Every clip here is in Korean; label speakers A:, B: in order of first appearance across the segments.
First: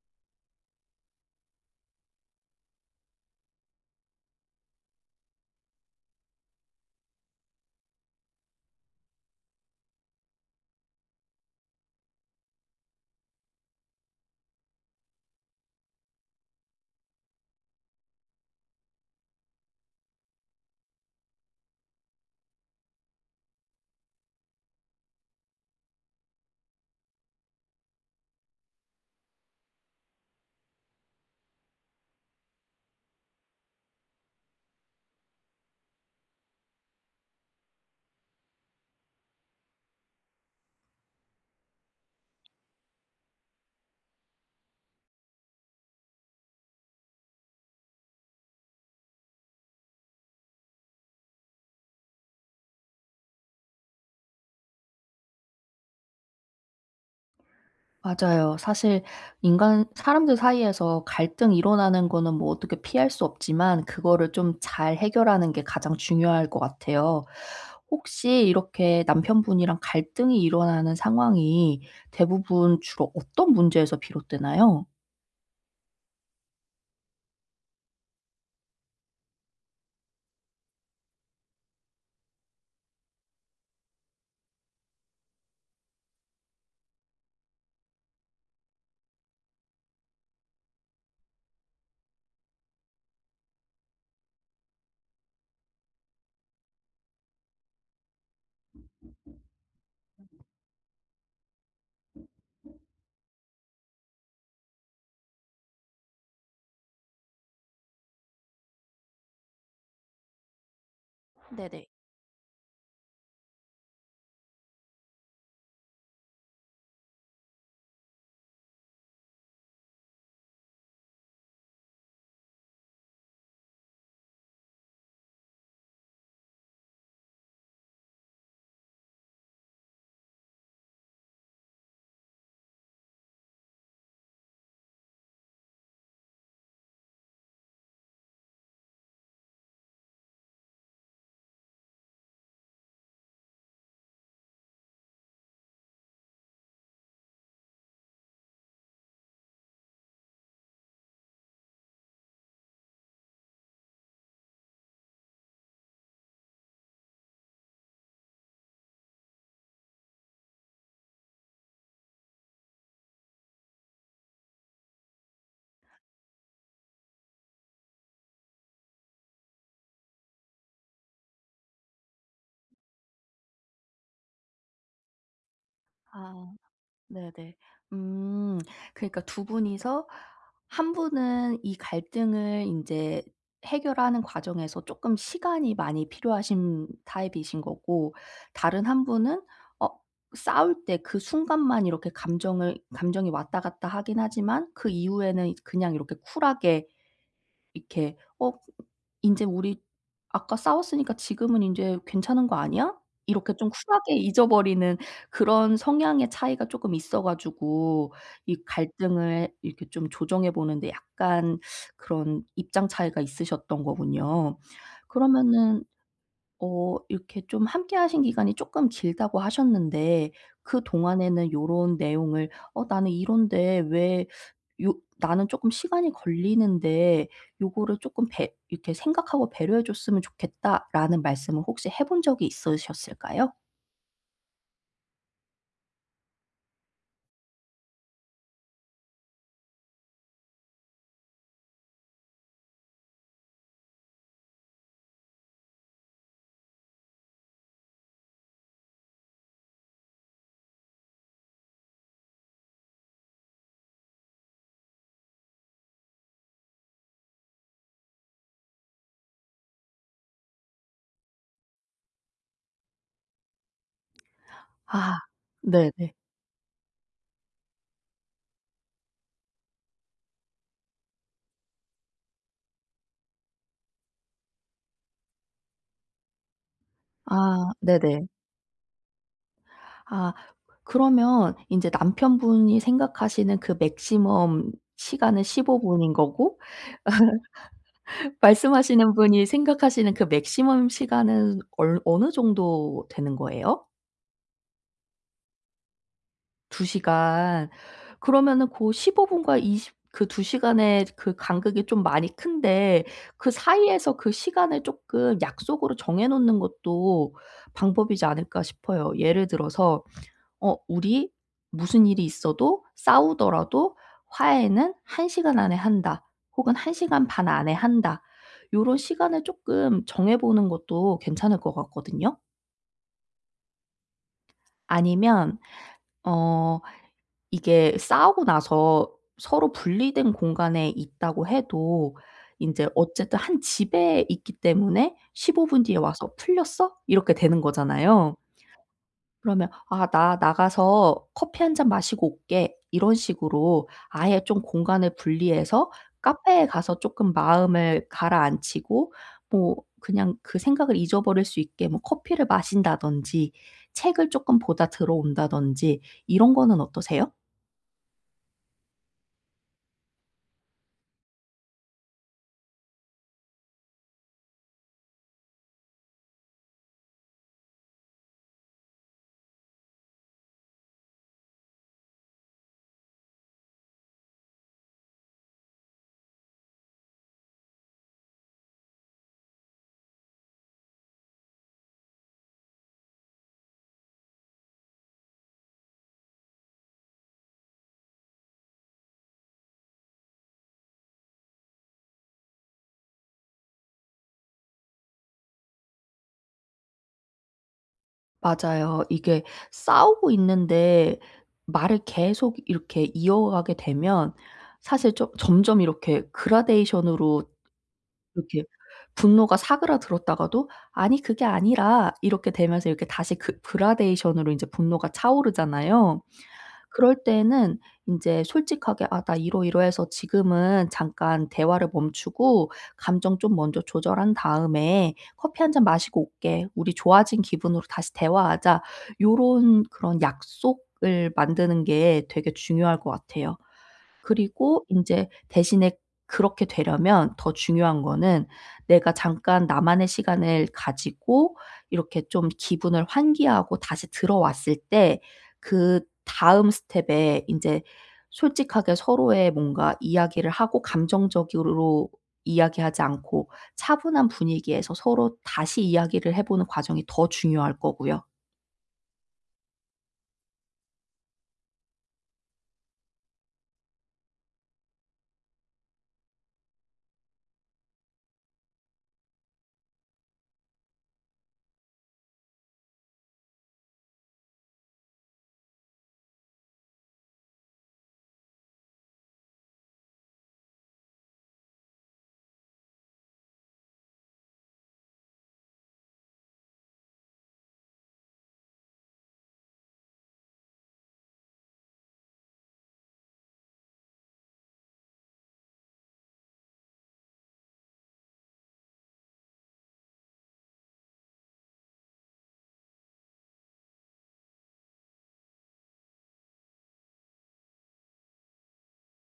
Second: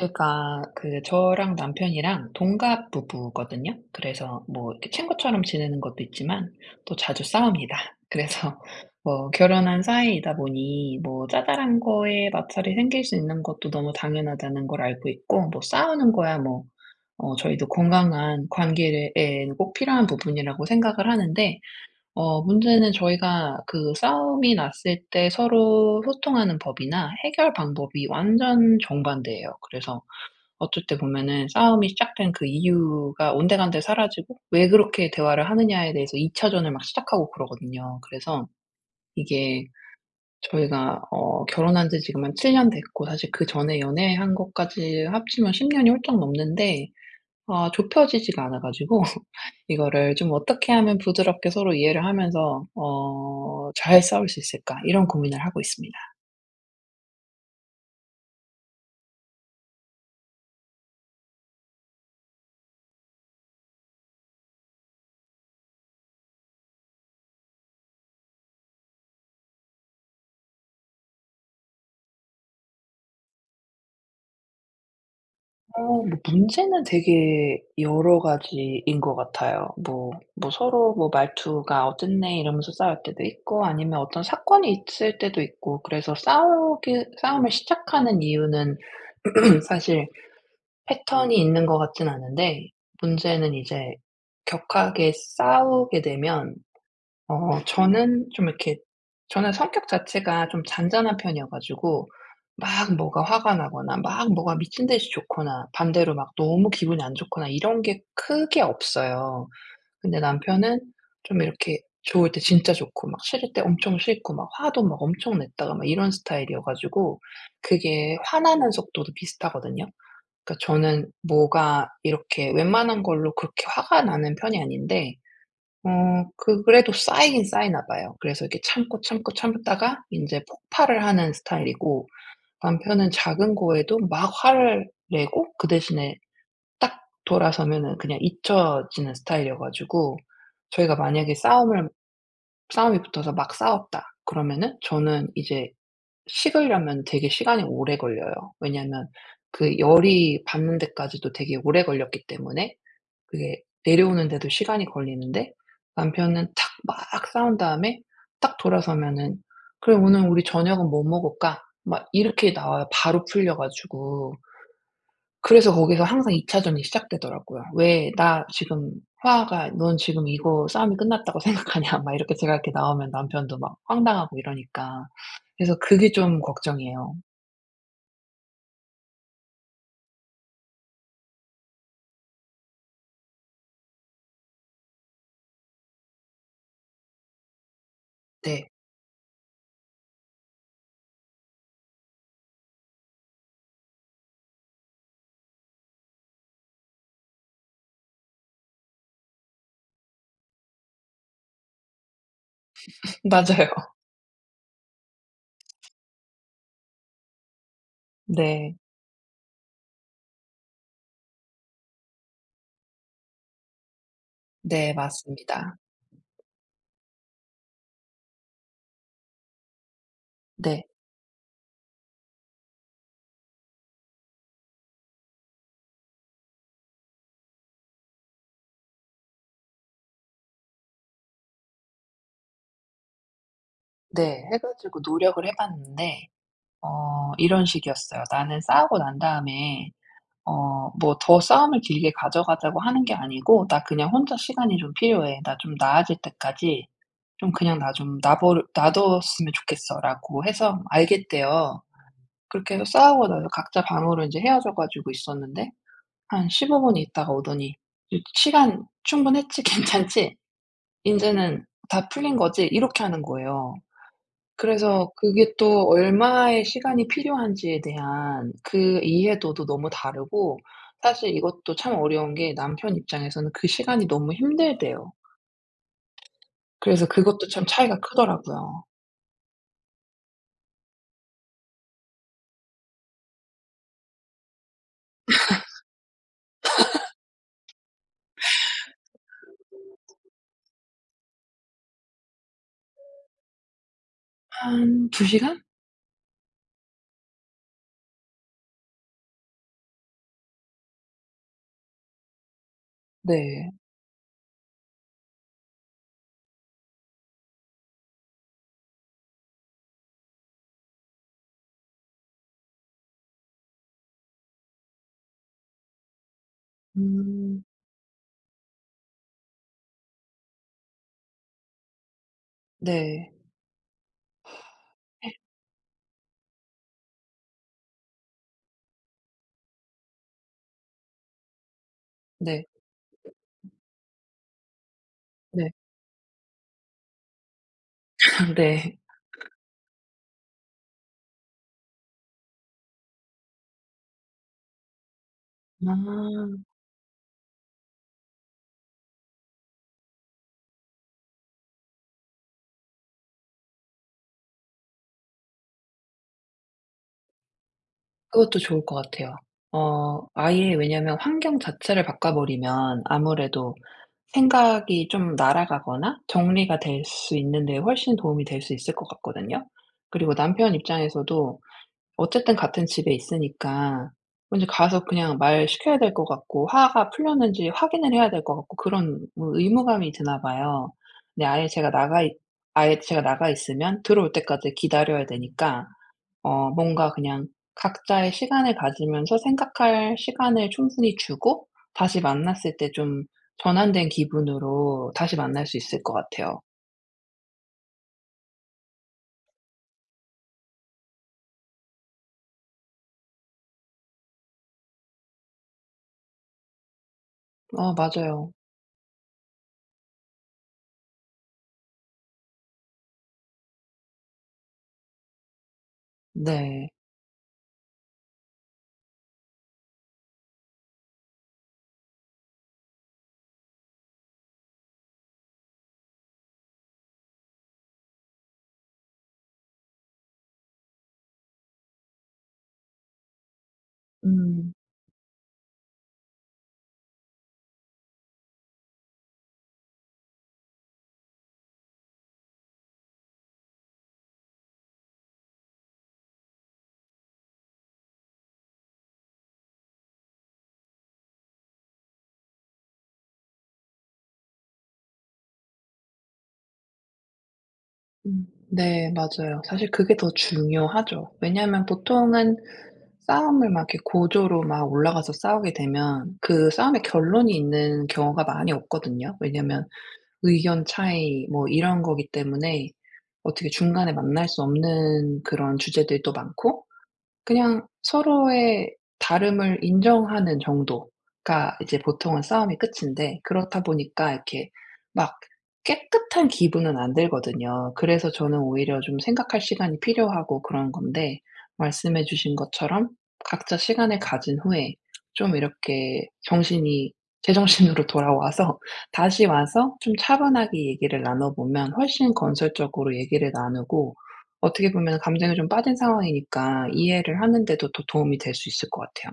A: 제가 그 저랑 남편이랑 동갑 부부거든요. 그래서 뭐 이렇게 친구처럼 지내는 것도 있지만 또 자주 싸웁니다. 그래서 뭐 결혼한 사이이다 보니 뭐 짜잘한 거에 마찰이 생길 수 있는 것도 너무 당연하다는 걸 알고 있고, 뭐 싸우는 거야 뭐 저희도 건강한 관계에 꼭 필요한 부분이라고 생각을 하는데, 문제는 저희가 그 싸움이 났을 때 서로 소통하는 법이나 해결 방법이 완전 정반대예요. 그래서 어쩔 때 보면은 싸움이 시작된 그 이유가 온데간데 사라지고 왜 그렇게 대화를 하느냐에 대해서 2 차전을 막 시작하고 그러거든요. 그래서 이게 저희가 결혼한 지 지금 한 7년 됐고, 사실 그전에 연애한 것까지 합치면 10 년이 훌쩍 넘는데 아 좁혀지지가 않아 가지고 이거를 좀 '어떻게 하면 부드럽게 서로 이해를 하면서 잘 싸울 수 있을까?' 이런 고민을 하고 있습니다.
B: 맞아요. 사실 인간 사람들 사이에서 갈등 일어나는 거는 뭐 어떻게 피할 수 없지만 그거를 좀 잘 해결하는 게 가장 중요할 것 같아요. 혹시 이렇게 남편분이랑 갈등이 일어나는 상황이 대부분 주로 어떤 문제에서 비롯되나요?
A: 뭐 문제는 되게 여러 가지인 것 같아요. 뭐 서로 뭐 말투가 "어쨌네." 이러면서 싸울 때도 있고, 아니면 어떤 사건이 있을 때도 있고, 그래서 싸우기 싸움을 시작하는 이유는 사실 패턴이 있는 것 같진 않은데, 문제는 이제 격하게 싸우게 되면 어 저는 좀 이렇게 저는 성격 자체가 좀 잔잔한 편이어 가지고 막 뭐가 화가 나거나 막 뭐가 미친 듯이 좋거나 반대로 막 너무 기분이 안 좋거나 이런 게 크게 없어요. 근데 남편은 좀 이렇게
B: 네네.
A: 좋을 때 진짜 좋고 막 싫을 때 엄청 싫고 막 화도 막 엄청 냈다가 막 이런 스타일이어 가지고, 그게 화나는 속도도 비슷하거든요. 그러니까 저는 뭐가 이렇게 웬만한 걸로 그렇게 화가 나는 편이 아닌데 그래도 쌓이긴 쌓이나 봐요. 그래서 이렇게 참고, 참고, 참다가 이제 폭발을 하는 스타일이고, 남편은 작은 거에도 막 화를 내고 그 대신에 딱 돌아서면은 그냥 잊혀지는 스타일이어 가지고, 저희가 만약에 싸움을 싸움이 붙어서 막 싸웠다 그러면은 저는 이제 식으려면 되게 시간이 오래 걸려요. 왜냐하면 그 열이 받는 데까지도 되게 오래 걸렸기 때문에 그게 내려오는데도 시간이 걸리는데, 남편은 탁 막 싸운 다음에 딱 돌아서면은 "그래, 오늘 우리 저녁은 뭐 먹을까?" 막 이렇게 나와요, 바로 풀려 가지고. 그래서 거기서 항상 2 차전이 시작되더라고요. "왜 나 지금 화가 넌 지금 이거 싸움이 끝났다고 생각하냐?" 막 이렇게 제가 이렇게 나오면 남편도 막 황당하고 이러니까. 그래서 그게 좀
B: 아
A: 걱정이에요.
B: 네네. 음. 그러니까 두 분이서 한 분은 이 갈등을 인제 해결하는 과정에서 쪼끔 시간이 많이 필요하신 타입이신 거고,
A: 네.
B: 다른 한 분은 어 싸울 때 그 순간만 이렇게 감정을 감정이 왔다 갔다 하긴 하지만 그 이후에는 그냥 이렇게 쿨하게, 이렇게 인제 우리 아까 싸웠으니까 지금은 인제 괜찮은 거 아니야?" 이렇게
A: 맞아요.
B: 좀 쿨하게 잊어버리는 그런 성향의 차이가 쪼끔 있어 가지고 이
A: 네.
B: 갈등을 이렇게 좀 조정해 보는 데 약간 그런 입장 차이가 있으셨던 거군요.
A: 네, 맞습니다.
B: 그러면은 이렇게 좀 함께 하신 기간이 조금 길다고 하셨는데,
A: 네.
B: 그동안에는 요런 내용을 나는 이런데 왜 요 나는 조금 시간이 걸리는데 요거를 조금 배 이렇게 생각하고 배려해 줬으면 좋겠다.'라는 말씀을 혹시 해본 적이 있으셨을까요?
A: 네. 해 가지고 노력을 해 봤는데 이런 식이었어요. 나는 싸우고 난 다음에 뭐 더 싸움을 길게 가져가자고 하는 게 아니고, "나 그냥 혼자 시간이 좀 필요해. 나 좀 나아질 때까지 좀 그냥 나 좀 놔버 놔뒀으면 좋겠어."라고 해서 알겠대요. 그렇게 해서 싸우고 나서 각자 방으로 이제 헤어져 가지고 있었는데 한 15분 있다가 오더니 "시간 충분했지? 괜찮지? 이제는 다 풀린 거지?" 이렇게 하는 거예요. 그래서
B: 아
A: 그게 또
B: 네네.
A: 얼마의 시간이 필요한지에 대한 그 이해도도 너무 다르고, 사실 이것도 참 어려운 게 남편 입장에서는 그 시간이 너무 힘들대요. 그래서 그것도 참
B: 아
A: 차이가
B: 네네.
A: 크더라고요.
B: 아, 그러면 이제 남편분이 생각하시는 그 맥시멈 시간은 15 분인 거고, 말씀하시는 분이 생각하시는 그 맥시멈 시간은 얼 어느 정도 되는 거예요?
A: 한 2 시간?
B: 두 시간. 그러면은 고 15 분과 이십 그 두 시간의 그 간극이 좀 많이 큰데, 그
A: 네.
B: 사이에서 그 시간을 쪼끔 약속으로 정해 놓는 것도 방법이지 않을까 싶어요. 예를 들어서 "우리 무슨 일이 있어도 싸우더라도 화해는 1 시간 안에 한다." 혹은 "1 시간 반
A: 음.
B: 안에 한다." 요런 시간을 조금 정해 보는 것도 괜찮을 것 같거든요.
A: 네. 네.
B: 아니면 어 이게 싸우고 나서 서로 분리된 공간에 있다고 해도
A: 네.
B: 이제 어쨌든 한 집에 있기 때문에 "15 분 뒤에 와서 풀렸어?" 이렇게 되는 거잖아요.
A: 네.
B: 그러면 "아 나 나가서 커피 한 잔 마시고 올게." 이런 식으로 아예 좀 공간을
A: 네.
B: 분리해서
A: 아.
B: 카페에 가서 쪼끔 마음을 가라앉히고, 뭐 그냥 그 생각을 잊어버릴 수 있게 뭐 커피를 마신다든지 책을 쪼끔 보다 들어온다든지 이런 거는 어떠세요?
A: 그것도 좋을 것 같아요. 아예, 왜냐면 환경 자체를 바꿔버리면 아무래도 생각이 좀 날아가거나 정리가 될 수 있는 데 훨씬 도움이 될 수 있을 것 같거든요. 그리고 남편 입장에서도 어쨌든 같은 집에 있으니까 먼저 가서 그냥 말 시켜야 될 것 같고 화가 풀렸는지 확인을 해야 될 것 같고 그런 뭐 의무감이 드나 봐요. 근데 아예 제가 나가 있으면 들어올 때까지 기다려야 되니까 뭔가 그냥 각자의 시간을 가지면서 생각할 시간을 충분히 주고 다시 만났을 때 좀 전환된 기분으로 다시 만날 수 있을 것 같아요.
B: 맞아요. 이게 싸우고 있는데 말을 계속 이렇게 이어가게 되면 사실 좀 점점 이렇게 그라데이션으로
A: 어 맞아요.
B: 이렇게 분노가 사그라들었다가도 "아니 그게 아니라." 이렇게 되면서 이렇게 다시 그 그라데이션으로 인제 분노가 차오르잖아요.
A: 네.
B: 그럴 때에는 인제 솔직하게 "아 나 이러이러해서 지금은 잠깐 대화를 멈추고 감정 좀 먼저 조절한 다음에 커피 한 잔 마시고 올게. 우리 좋아진 기분으로 다시 대화하자." 요런 그런 약속을 만드는 게 되게 중요할 것 같아요.
A: 음.
B: 그리고 인제 대신에 그렇게 되려면 더 중요한 거는, 내가 잠깐 나만의 시간을 가지고 이렇게 좀 기분을 환기하고 다시 들어왔을 때 그다음 스텝에 인제 솔직하게 서로의 뭔가 이야기를 하고, 감정적으로 이야기하지 않고 차분한 분위기에서 서로 다시 이야기를 해 보는 과정이 더 중요할 거고요.
A: 음. 네, 맞아요. 사실 그게 더 중요하죠. 왜냐하면 보통은 싸움을 막 이렇게 고조로 막 올라가서 싸우게 되면 그 싸움의 결론이 있는 경우가 많이 없거든요. 왜냐면 의견 차이 뭐 이런 거기 때문에 어떻게 중간에 만날 수 없는 그런 주제들도 많고 그냥 서로의 다름을 인정하는 정도가 이제 보통은 싸움이 끝인데, 그렇다 보니까 이렇게 막 깨끗한 기분은 안 들거든요. 그래서 저는 오히려 좀 생각할 시간이 필요하고 그런 건데, 말씀해 주신 것처럼 각자 시간을 가진 후에 좀 이렇게 정신이 제정신으로 돌아와서 다시 와서 좀 차분하게 얘기를 나눠보면 훨씬 건설적으로 얘기를 나누고 어떻게 보면 감정에 좀 빠진 상황이니까 이해를 하는 데도 더 도움이 될 수 있을 것 같아요.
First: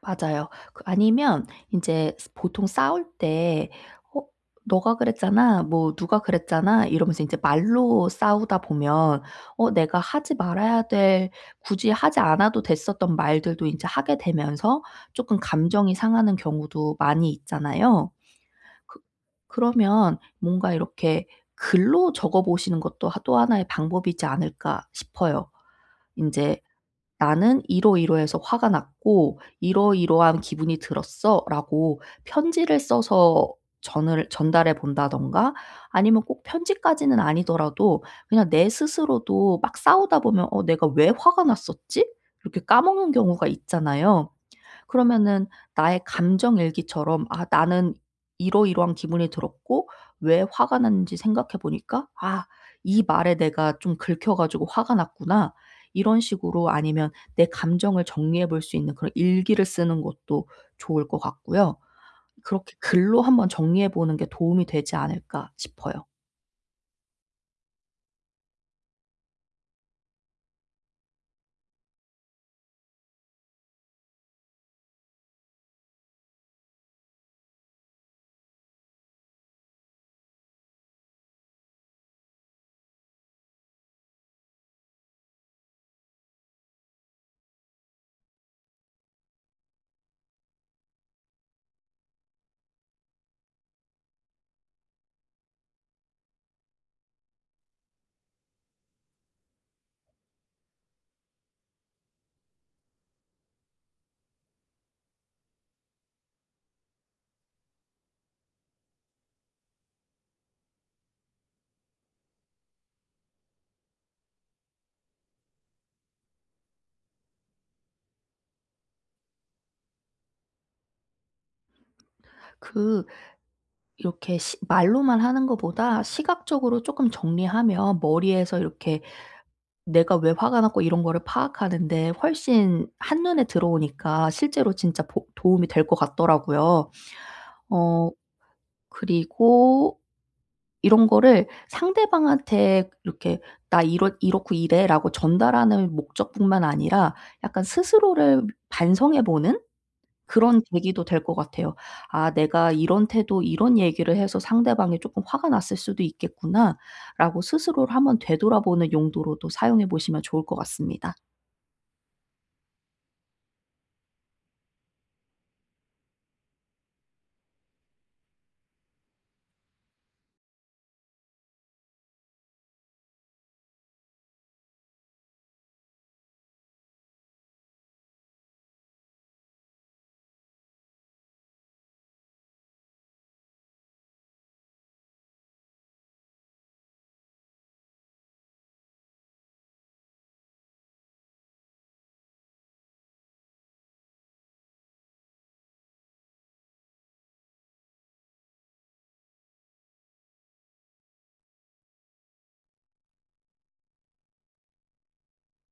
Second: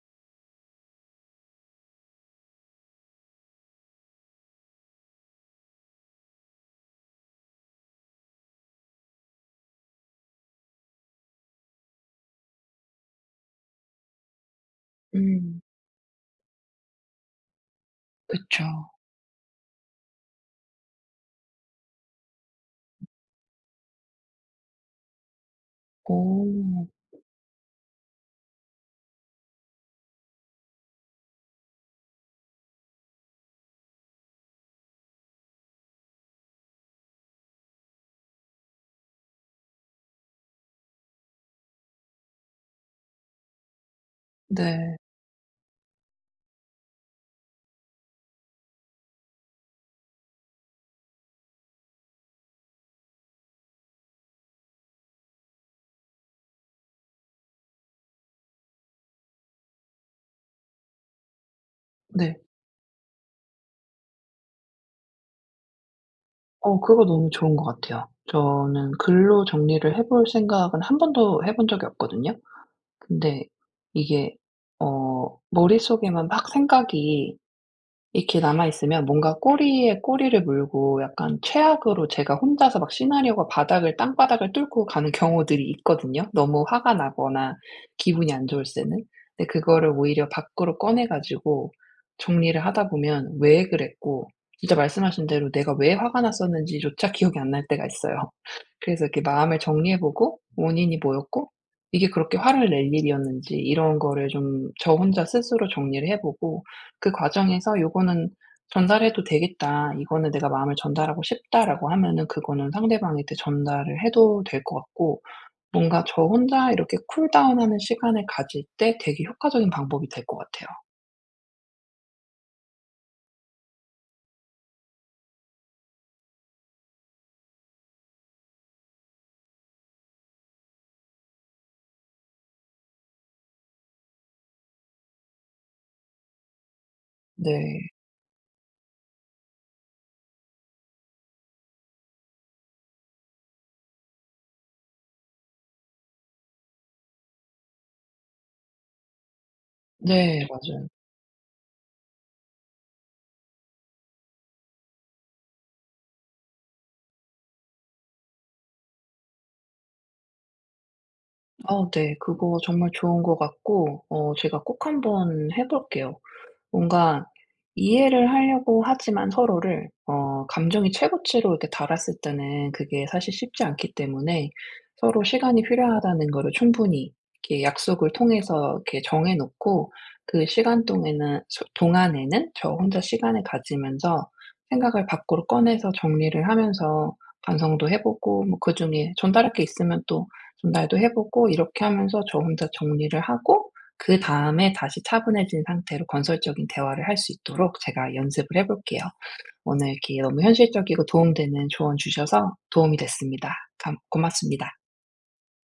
B: 맞아요. 아니면 인제 스 보통 싸울 때 "어 너가 그랬잖아." 뭐 "누가 그랬잖아." 이러면서 인제 말로 싸우다 보면 내가 하지 말아야 될, 굳이 하지 않아도 됐었던 말들도 인제 하게 되면서 쪼끔
A: 음.
B: 감정이 상하는 경우도 많이 있잖아요.
A: 그쵸.
B: 그 그러면 뭔가 이렇게 글로 적어 보시는 것도 하 또 하나의 방법이지 않을까 싶어요. 인제
A: 오.
B: "나는 이러이러해서 화가 났고 이러이러한 기분이 들었어."라고 편지를 써서 전을 전달해 본다든가, 아니면 꼭 편지까지는 아니더라도 그냥 내 스스로도 막 싸우다 보면 내가 왜 화가 났었지?' 이렇게 까먹는 경우가 있잖아요.
A: 네.
B: 그러면은 나의 감정 일기처럼 '아 나는 이러이러한 기분이 들었고, 왜 화가 났는지 생각해 보니까 아 이 말에 내가 좀 긁혀 가지고 화가 났구나.' 이런 식으로, 아니면 내 감정을 정리해 볼 수 있는 그런 일기를 쓰는 것도 좋을 것 같고요.
A: 네.
B: 그렇게 글로 한번 정리해 보는 게 도움이 되지 않을까 싶어요.
A: 그거 너무 좋은 것 같아요. 저는 글로 정리를 해볼 생각은 한 번도 해본 적이 없거든요. 근데 이게 머릿속에만 막 생각이 이렇게 남아 있으면 뭔가 꼬리에 꼬리를 물고 약간 최악으로 제가 혼자서 막 시나리오가 바닥을 땅바닥을 뚫고 가는 경우들이 있거든요, 너무 화가 나거나 기분이 안 좋을 때는. 근데 그거를 오히려 밖으로 꺼내 가지고 정리를 하다 보면 왜 그랬고, 진짜 말씀하신 대로 내가 왜 화가 났었는지조차 기억이 안 날 때가 있어요. 그래서 이렇게 마음을 정리해 보고 원인이 뭐였고 이게 그렇게 화를 낼 일이었는지 이런 거를 좀 저 혼자 스스로 정리를 해 보고, 그 과정에서 요거는 '전달해도 되겠다. 이거는 내가 마음을 전달하고 싶다.'라고 하면은 그거는 상대방한테 전달을 해도 될 것 같고, 뭔가 저 혼자 이렇게 쿨다운하는 시간을 가질 때 되게 효과적인 방법이 될 것 같아요.
B: 그 이렇게 시 말로만 하는 것보다 시각적으로 쪼끔 정리하면 머리에서 이렇게 내가 왜 화가 났고 이런 거를 파악하는데 훨씬 한눈에 들어오니까, 실제로 진짜 보 도움이 될 것 같더라고요.
A: 네.
B: 어 그리고 이런 거를 상대방한테 이렇게 "나 이렇고 이래."라고 전달하는 목적뿐만 아니라 약간 스스로를 반성해 보는
A: 네,
B: 그런
A: 맞아요.
B: 계기도 될 것 같아요. '아 내가 이런 태도 이런 얘기를 해서 상대방이 쪼끔 화가 났을 수도 있겠구나.'라고 스스로를 한번 되돌아보는 용도로도 사용해 보시면 좋을 것 같습니다.
A: 어 네. 그거 정말 좋은 것 같고 제가 꼭 한번 해 볼게요. 뭔가 이해를 하려고 하지만 서로를 감정이 최고치로 이렇게 달았을 때는 그게 사실 쉽지 않기 때문에, 서로 시간이 필요하다는 거를 충분히 이렇게 약속을 통해서 이렇게 정해 놓고 그 시간 동에는 소 동안에는 저 혼자 시간을 가지면서 생각을 밖으로 꺼내서 정리를 하면서 반성도 해 보고 뭐 그중에 전달할 게 있으면 또 전달도 해 보고 이렇게 하면서 저 혼자 정리를 하고, 그다음에 다시 차분해진 상태로 건설적인 대화를 할 수 있도록 제가 연습을 해 볼게요. 오늘 이렇게 너무 현실적이고 도움되는 조언 주셔서 도움이 됐습니다. 감 고맙습니다.